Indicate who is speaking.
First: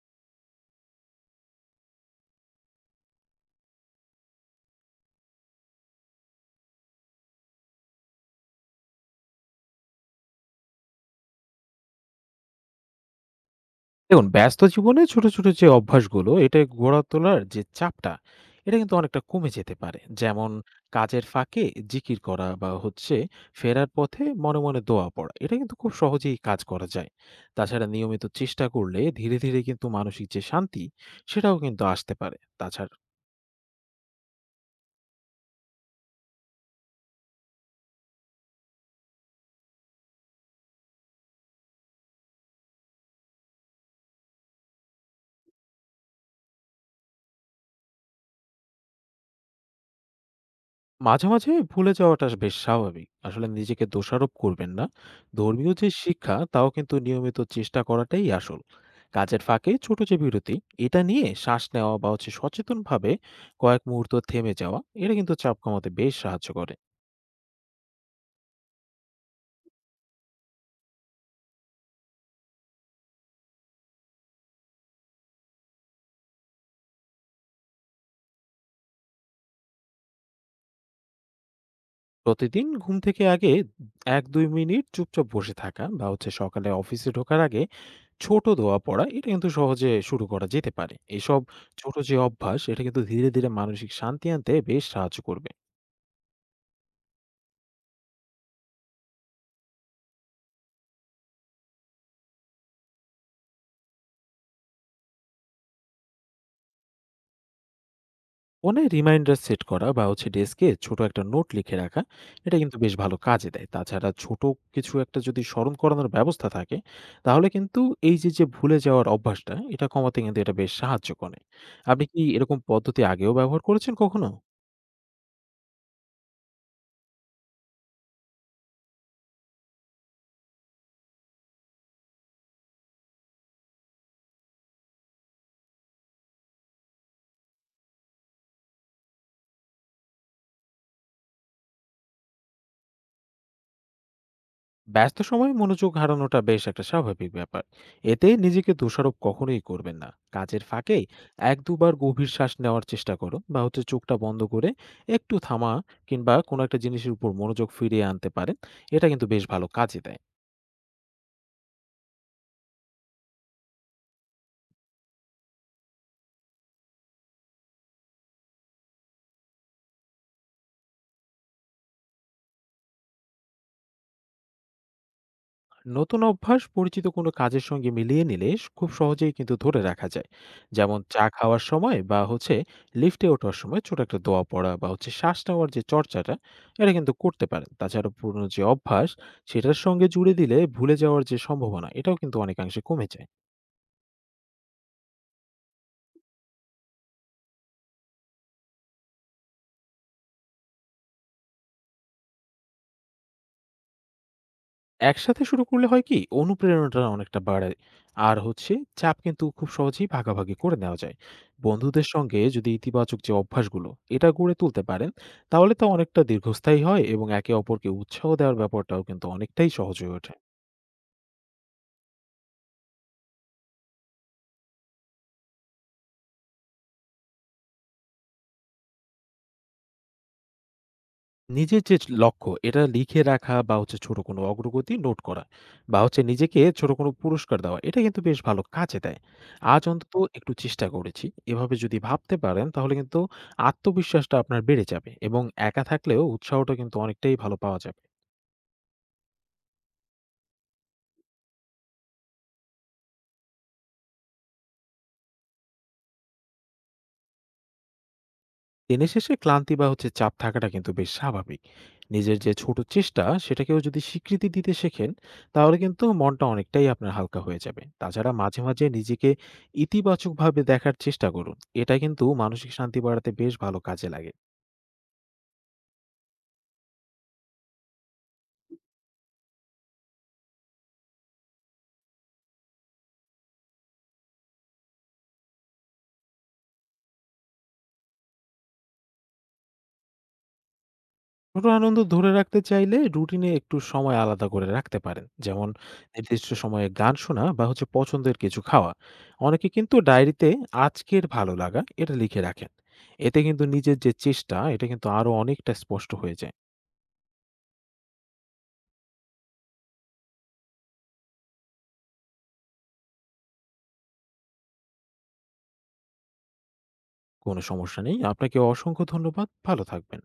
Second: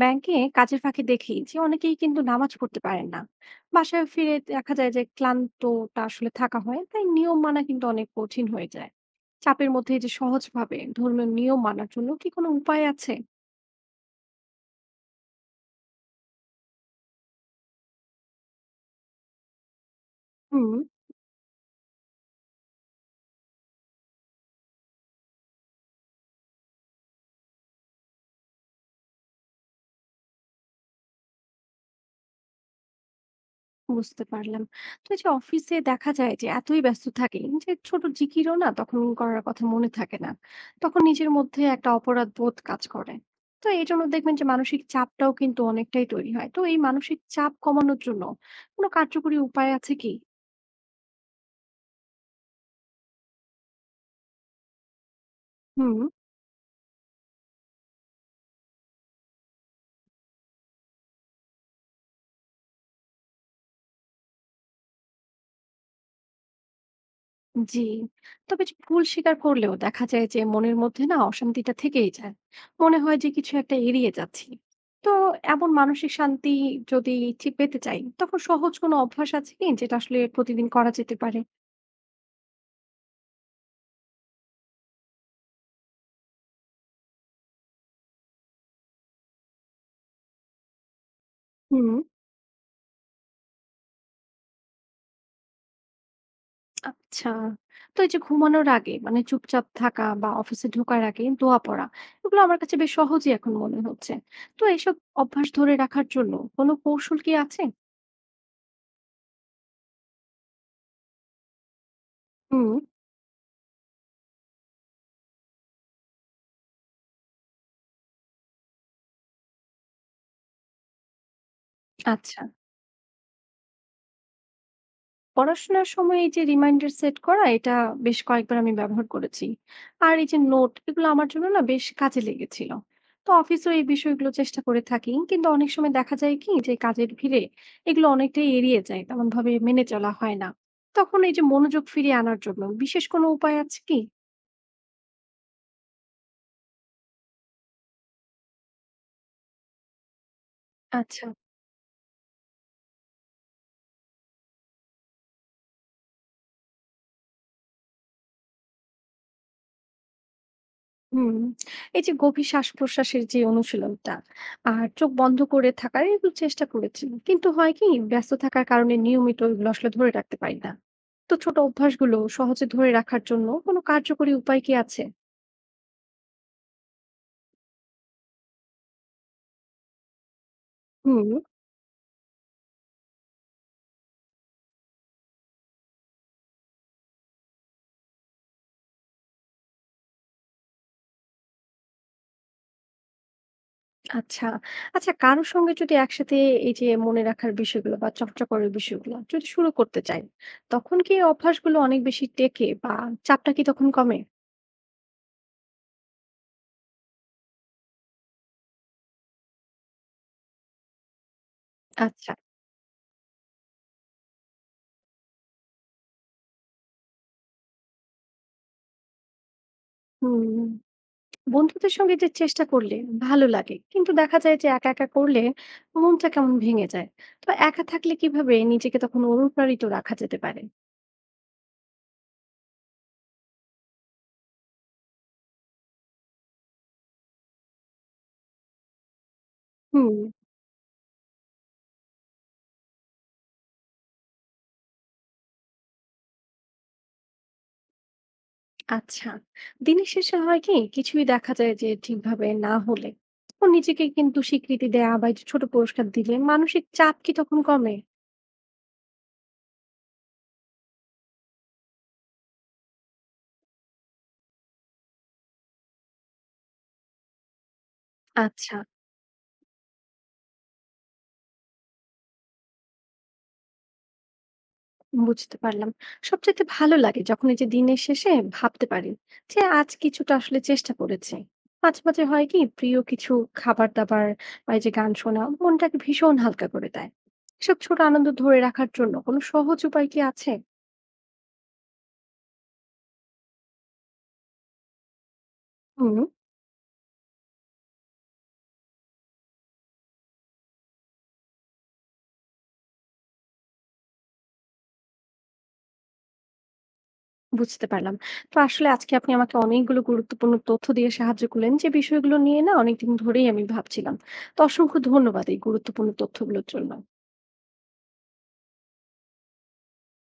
Speaker 1: ব্যাংকে কাজের ফাঁকে দেখি যে অনেকেই কিন্তু নামাজ পড়তে পারেন না। বাসায় ফিরে দেখা যায় যে ক্লান্তটা আসলে থাকা হয়, তাই নিয়ম মানা কিন্তু অনেক কঠিন হয়ে যায় চাপের মধ্যে। এই যে সহজভাবে ধর্মীয় নিয়ম মানার জন্য কি কোনো উপায় আছে?
Speaker 2: দেখুন ব্যস্ত জীবনে ছোট, ছোট যে অভ্যাসগুলো এটা গড়ে তোলার যে চাপটা, এটা কিন্তু অনেকটা কমে যেতে পারে। যেমন
Speaker 1: হুম।
Speaker 2: কাজের ফাঁকে জিকির করা বা ফেরার পথে মনে, মনে দোয়া পড়া। এটা কিন্তু খুব সহজেই কাজ করা যায়। তাছাড়া নিয়মিত চেষ্টা করলে ধীরে, ধীরে কিন্তু মানসিক যে শান্তি সেটাও কিন্তু আসতে পারে। তাছাড়া
Speaker 1: বুঝতে পারলাম। তো এই যে অফিসে দেখা যায় যে এতই ব্যস্ত থাকি যে ছোট জিকিরও না তখন করার কথা মনে থাকে না। তখন নিজের মধ্যে একটা অপরাধ বোধ কাজ করে। তো এজন্য দেখবেন যে মানসিক চাপটাও কিন্তু অনেকটাই তৈরি হয়। তো এই মানসিক চাপ কমানোর জন্য কোনো কার্যকরী উপায় আছে কি?
Speaker 2: মাঝে, মাঝে ভুলে যাওয়াটা বেশ স্বাভাবিক। আসলে নিজেকে দোষারোপ করবেন না। ধর্মীয় যে
Speaker 1: হুম।
Speaker 2: শিক্ষা তাও কিন্তু নিয়মিত চেষ্টা করাটাই আসল। কাজের ফাঁকে ছোট যে বিরতি, এটা নিয়ে শ্বাস নেওয়া বা সচেতনভাবে কয়েক মুহূর্ত থেমে যাওয়া, এটা কিন্তু চাপ কমাতে বেশ সাহায্য করে।
Speaker 1: জি। তবে যে ভুল স্বীকার করলেও দেখা যায় যে মনের মধ্যে না অশান্তিটা থেকেই যায়, মনে হয় যে কিছু একটা এড়িয়ে যাচ্ছি। তো এমন মানসিক শান্তি যদি ঠিক পেতে চাই, তখন সহজ কোনো অভ্যাস আছে কি যেটা আসলে প্রতিদিন করা যেতে পারে?
Speaker 2: প্রতিদিন ঘুম থেকে আগে ১-২ মিনিট চুপচাপ বসে থাকা বা সকালে অফিসে ঢোকার আগে ছোট দোয়া পড়া, এটা কিন্তু সহজে শুরু করা যেতে পারে। এসব
Speaker 1: হুম।
Speaker 2: ছোট যে অভ্যাস, এটা কিন্তু ধীরে, ধীরে মানসিক শান্তি আনতে বেশ সাহায্য করবে।
Speaker 1: আচ্ছা। তো এই যে ঘুমানোর আগে মানে চুপচাপ থাকা বা অফিসে ঢোকার আগে দোয়া পড়া, এগুলো আমার কাছে বেশ সহজই এখন মনে হচ্ছে। তো এইসব অভ্যাস ধরে রাখার জন্য কোনো কৌশল কি আছে?
Speaker 2: ফোনে রিমাইন্ডার সেট করা বা ডেস্কে ছোট একটা নোট লিখে রাখা, এটা
Speaker 1: হুম।
Speaker 2: কিন্তু বেশ ভালো কাজে দেয়। তাছাড়া ছোট কিছু একটা যদি স্মরণ করানোর ব্যবস্থা থাকে, তাহলে কিন্তু এই যে যে ভুলে যাওয়ার অভ্যাসটা এটা কমাতে কিন্তু এটা বেশ সাহায্য করে। আপনি কি
Speaker 1: আচ্ছা।
Speaker 2: এরকম পদ্ধতি আগেও ব্যবহার করেছেন কখনো?
Speaker 1: পড়াশোনার সময় এই যে রিমাইন্ডার সেট করা, এটা বেশ কয়েকবার আমি ব্যবহার করেছি। আর এই যে নোট, এগুলো আমার জন্য না বেশ কাজে লেগেছিল। তো অফিসেও এই বিষয়গুলো চেষ্টা করে থাকি। কিন্তু অনেক সময় দেখা যায় কি যে কাজের ভিড়ে এগুলো অনেকটাই এড়িয়ে যায়। তেমনভাবে মেনে চলা হয় না। তখন এই যে মনোযোগ ফিরিয়ে আনার জন্য বিশেষ কোনো উপায় আছে কি?
Speaker 2: ব্যস্ত সময়ে মনোযোগ হারানোটা বেশ একটা স্বাভাবিক ব্যাপার। এতে নিজেকে দোষারোপ কখনোই করবেন না। কাজের ফাঁকে
Speaker 1: আচ্ছা।
Speaker 2: এক দুবার গভীর শ্বাস নেওয়ার চেষ্টা করুন বা চোখটা বন্ধ করে একটু থামা, কিংবা কোনো একটা জিনিসের উপর মনোযোগ ফিরিয়ে আনতে পারেন। এটা কিন্তু বেশ ভালো কাজে দেয়।
Speaker 1: হুম, এই যে গভীর শ্বাস-প্রশ্বাসের যে অনুশীলনটা আর চোখ বন্ধ করে থাকার, এগুলো চেষ্টা করেছি কিন্তু হয় কি, ব্যস্ত থাকার কারণে নিয়মিত এগুলো আসলে ধরে রাখতে পারি না। তো ছোট অভ্যাসগুলো সহজে ধরে রাখার জন্য কোনো কার্যকরী উপায় কি আছে?
Speaker 2: নতুন অভ্যাস পরিচিত কোনো কাজের সঙ্গে মিলিয়ে নিলে খুব সহজেই কিন্তু ধরে রাখা যায়। যেমন চা
Speaker 1: হুম।
Speaker 2: খাওয়ার সময় বা লিফটে ওঠার সময় ছোট একটা দোয়া পড়া বা শ্বাস নেওয়ার যে চর্চাটা, এটা কিন্তু করতে পারেন। তাছাড়া পুরনো যে অভ্যাস, সেটার সঙ্গে জুড়ে দিলে ভুলে যাওয়ার যে সম্ভাবনা এটাও কিন্তু অনেকাংশে কমে যায়।
Speaker 1: আচ্ছা। আচ্ছা, কারোর সঙ্গে যদি একসাথে এই যে মনে রাখার বিষয়গুলো বা চর্চা করার বিষয়গুলো যদি শুরু করতে চাই, তখন কি এই অভ্যাসগুলো অনেক বেশি টেকে বা চাপটা কি তখন কমে?
Speaker 2: একসাথে শুরু করলে হয় কি, অনুপ্রেরণাটা অনেকটা বাড়ায়। আর চাপ কিন্তু খুব সহজেই ভাগাভাগি করে নেওয়া যায়। বন্ধুদের
Speaker 1: আচ্ছা।
Speaker 2: সঙ্গে যদি ইতিবাচক যে অভ্যাসগুলো এটা গড়ে তুলতে পারেন, তাহলে তো অনেকটা দীর্ঘস্থায়ী হয় এবং একে অপরকে উৎসাহ দেওয়ার ব্যাপারটাও কিন্তু অনেকটাই সহজ হয়ে ওঠে।
Speaker 1: হুম। বন্ধুদের সঙ্গে যে চেষ্টা করলে ভালো লাগে, কিন্তু দেখা যায় যে একা একা করলে মনটা কেমন ভেঙে যায়। তো একা থাকলে কিভাবে নিজেকে তখন অনুপ্রাণিত রাখা যেতে পারে?
Speaker 2: নিজের যে লক্ষ্য এটা লিখে রাখা বা ছোট কোনো অগ্রগতি নোট করা বা নিজেকে ছোট কোনো পুরস্কার দেওয়া, এটা কিন্তু বেশ ভালো কাজে দেয়। আজ অন্তত
Speaker 1: হুম।
Speaker 2: একটু চেষ্টা করেছি, এভাবে যদি ভাবতে পারেন তাহলে কিন্তু আত্মবিশ্বাসটা আপনার বেড়ে যাবে এবং একা থাকলেও উৎসাহটা কিন্তু অনেকটাই ভালো পাওয়া যাবে।
Speaker 1: আচ্ছা। দিনের শেষে হয় কি, কিছুই দেখা যায় যে ঠিকভাবে না হলে তখন নিজেকে কিন্তু স্বীকৃতি দেয়া বা এই যে ছোট পুরস্কার দিলে মানসিক চাপ কি তখন কমে?
Speaker 2: দিনে শেষে ক্লান্তি বা চাপ থাকাটা কিন্তু বেশ স্বাভাবিক। নিজের যে ছোট চেষ্টা সেটাকেও যদি স্বীকৃতি দিতে শেখেন, তাহলে কিন্তু মনটা অনেকটাই আপনার হালকা হয়ে যাবে। তাছাড়া মাঝে
Speaker 1: আচ্ছা।
Speaker 2: মাঝে নিজেকে ইতিবাচকভাবে দেখার চেষ্টা করুন। এটা কিন্তু মানসিক শান্তি বাড়াতে বেশ ভালো কাজে লাগে।
Speaker 1: বুঝতে পারলাম। সবচাইতে ভালো লাগে যখন এই যে দিনের শেষে ভাবতে পারি যে আজ কিছুটা আসলে চেষ্টা করেছি। মাঝে, মাঝে হয় কি প্রিয় কিছু খাবার-দাবার বা এই যে গান শোনা মনটাকে ভীষণ হালকা করে দেয়। এসব ছোট আনন্দ ধরে রাখার জন্য কোনো সহজ উপায় কি আছে?
Speaker 2: ছোট আনন্দ ধরে রাখতে চাইলে রুটিনে একটু সময় আলাদা করে রাখতে পারেন। যেমন
Speaker 1: হুম।
Speaker 2: নির্দিষ্ট সময়ে গান শোনা বা পছন্দের কিছু খাওয়া। অনেকে কিন্তু ডায়েরিতে আজকের ভালো লাগা এটা লিখে রাখেন। এতে কিন্তু নিজের যে চেষ্টা এটা কিন্তু আরো অনেকটা স্পষ্ট হয়ে যায়।
Speaker 1: বুঝতে পারলাম। তো আসলে আজকে আপনি আমাকে অনেকগুলো গুরুত্বপূর্ণ তথ্য দিয়ে সাহায্য করলেন, যে বিষয়গুলো নিয়ে না অনেকদিন ধরেই আমি ভাবছিলাম। তো অসংখ্য ধন্যবাদ এই গুরুত্বপূর্ণ তথ্যগুলোর জন্য।
Speaker 2: কোনো সমস্যা নেই, আপনাকে অসংখ্য ধন্যবাদ, ভালো থাকবেন।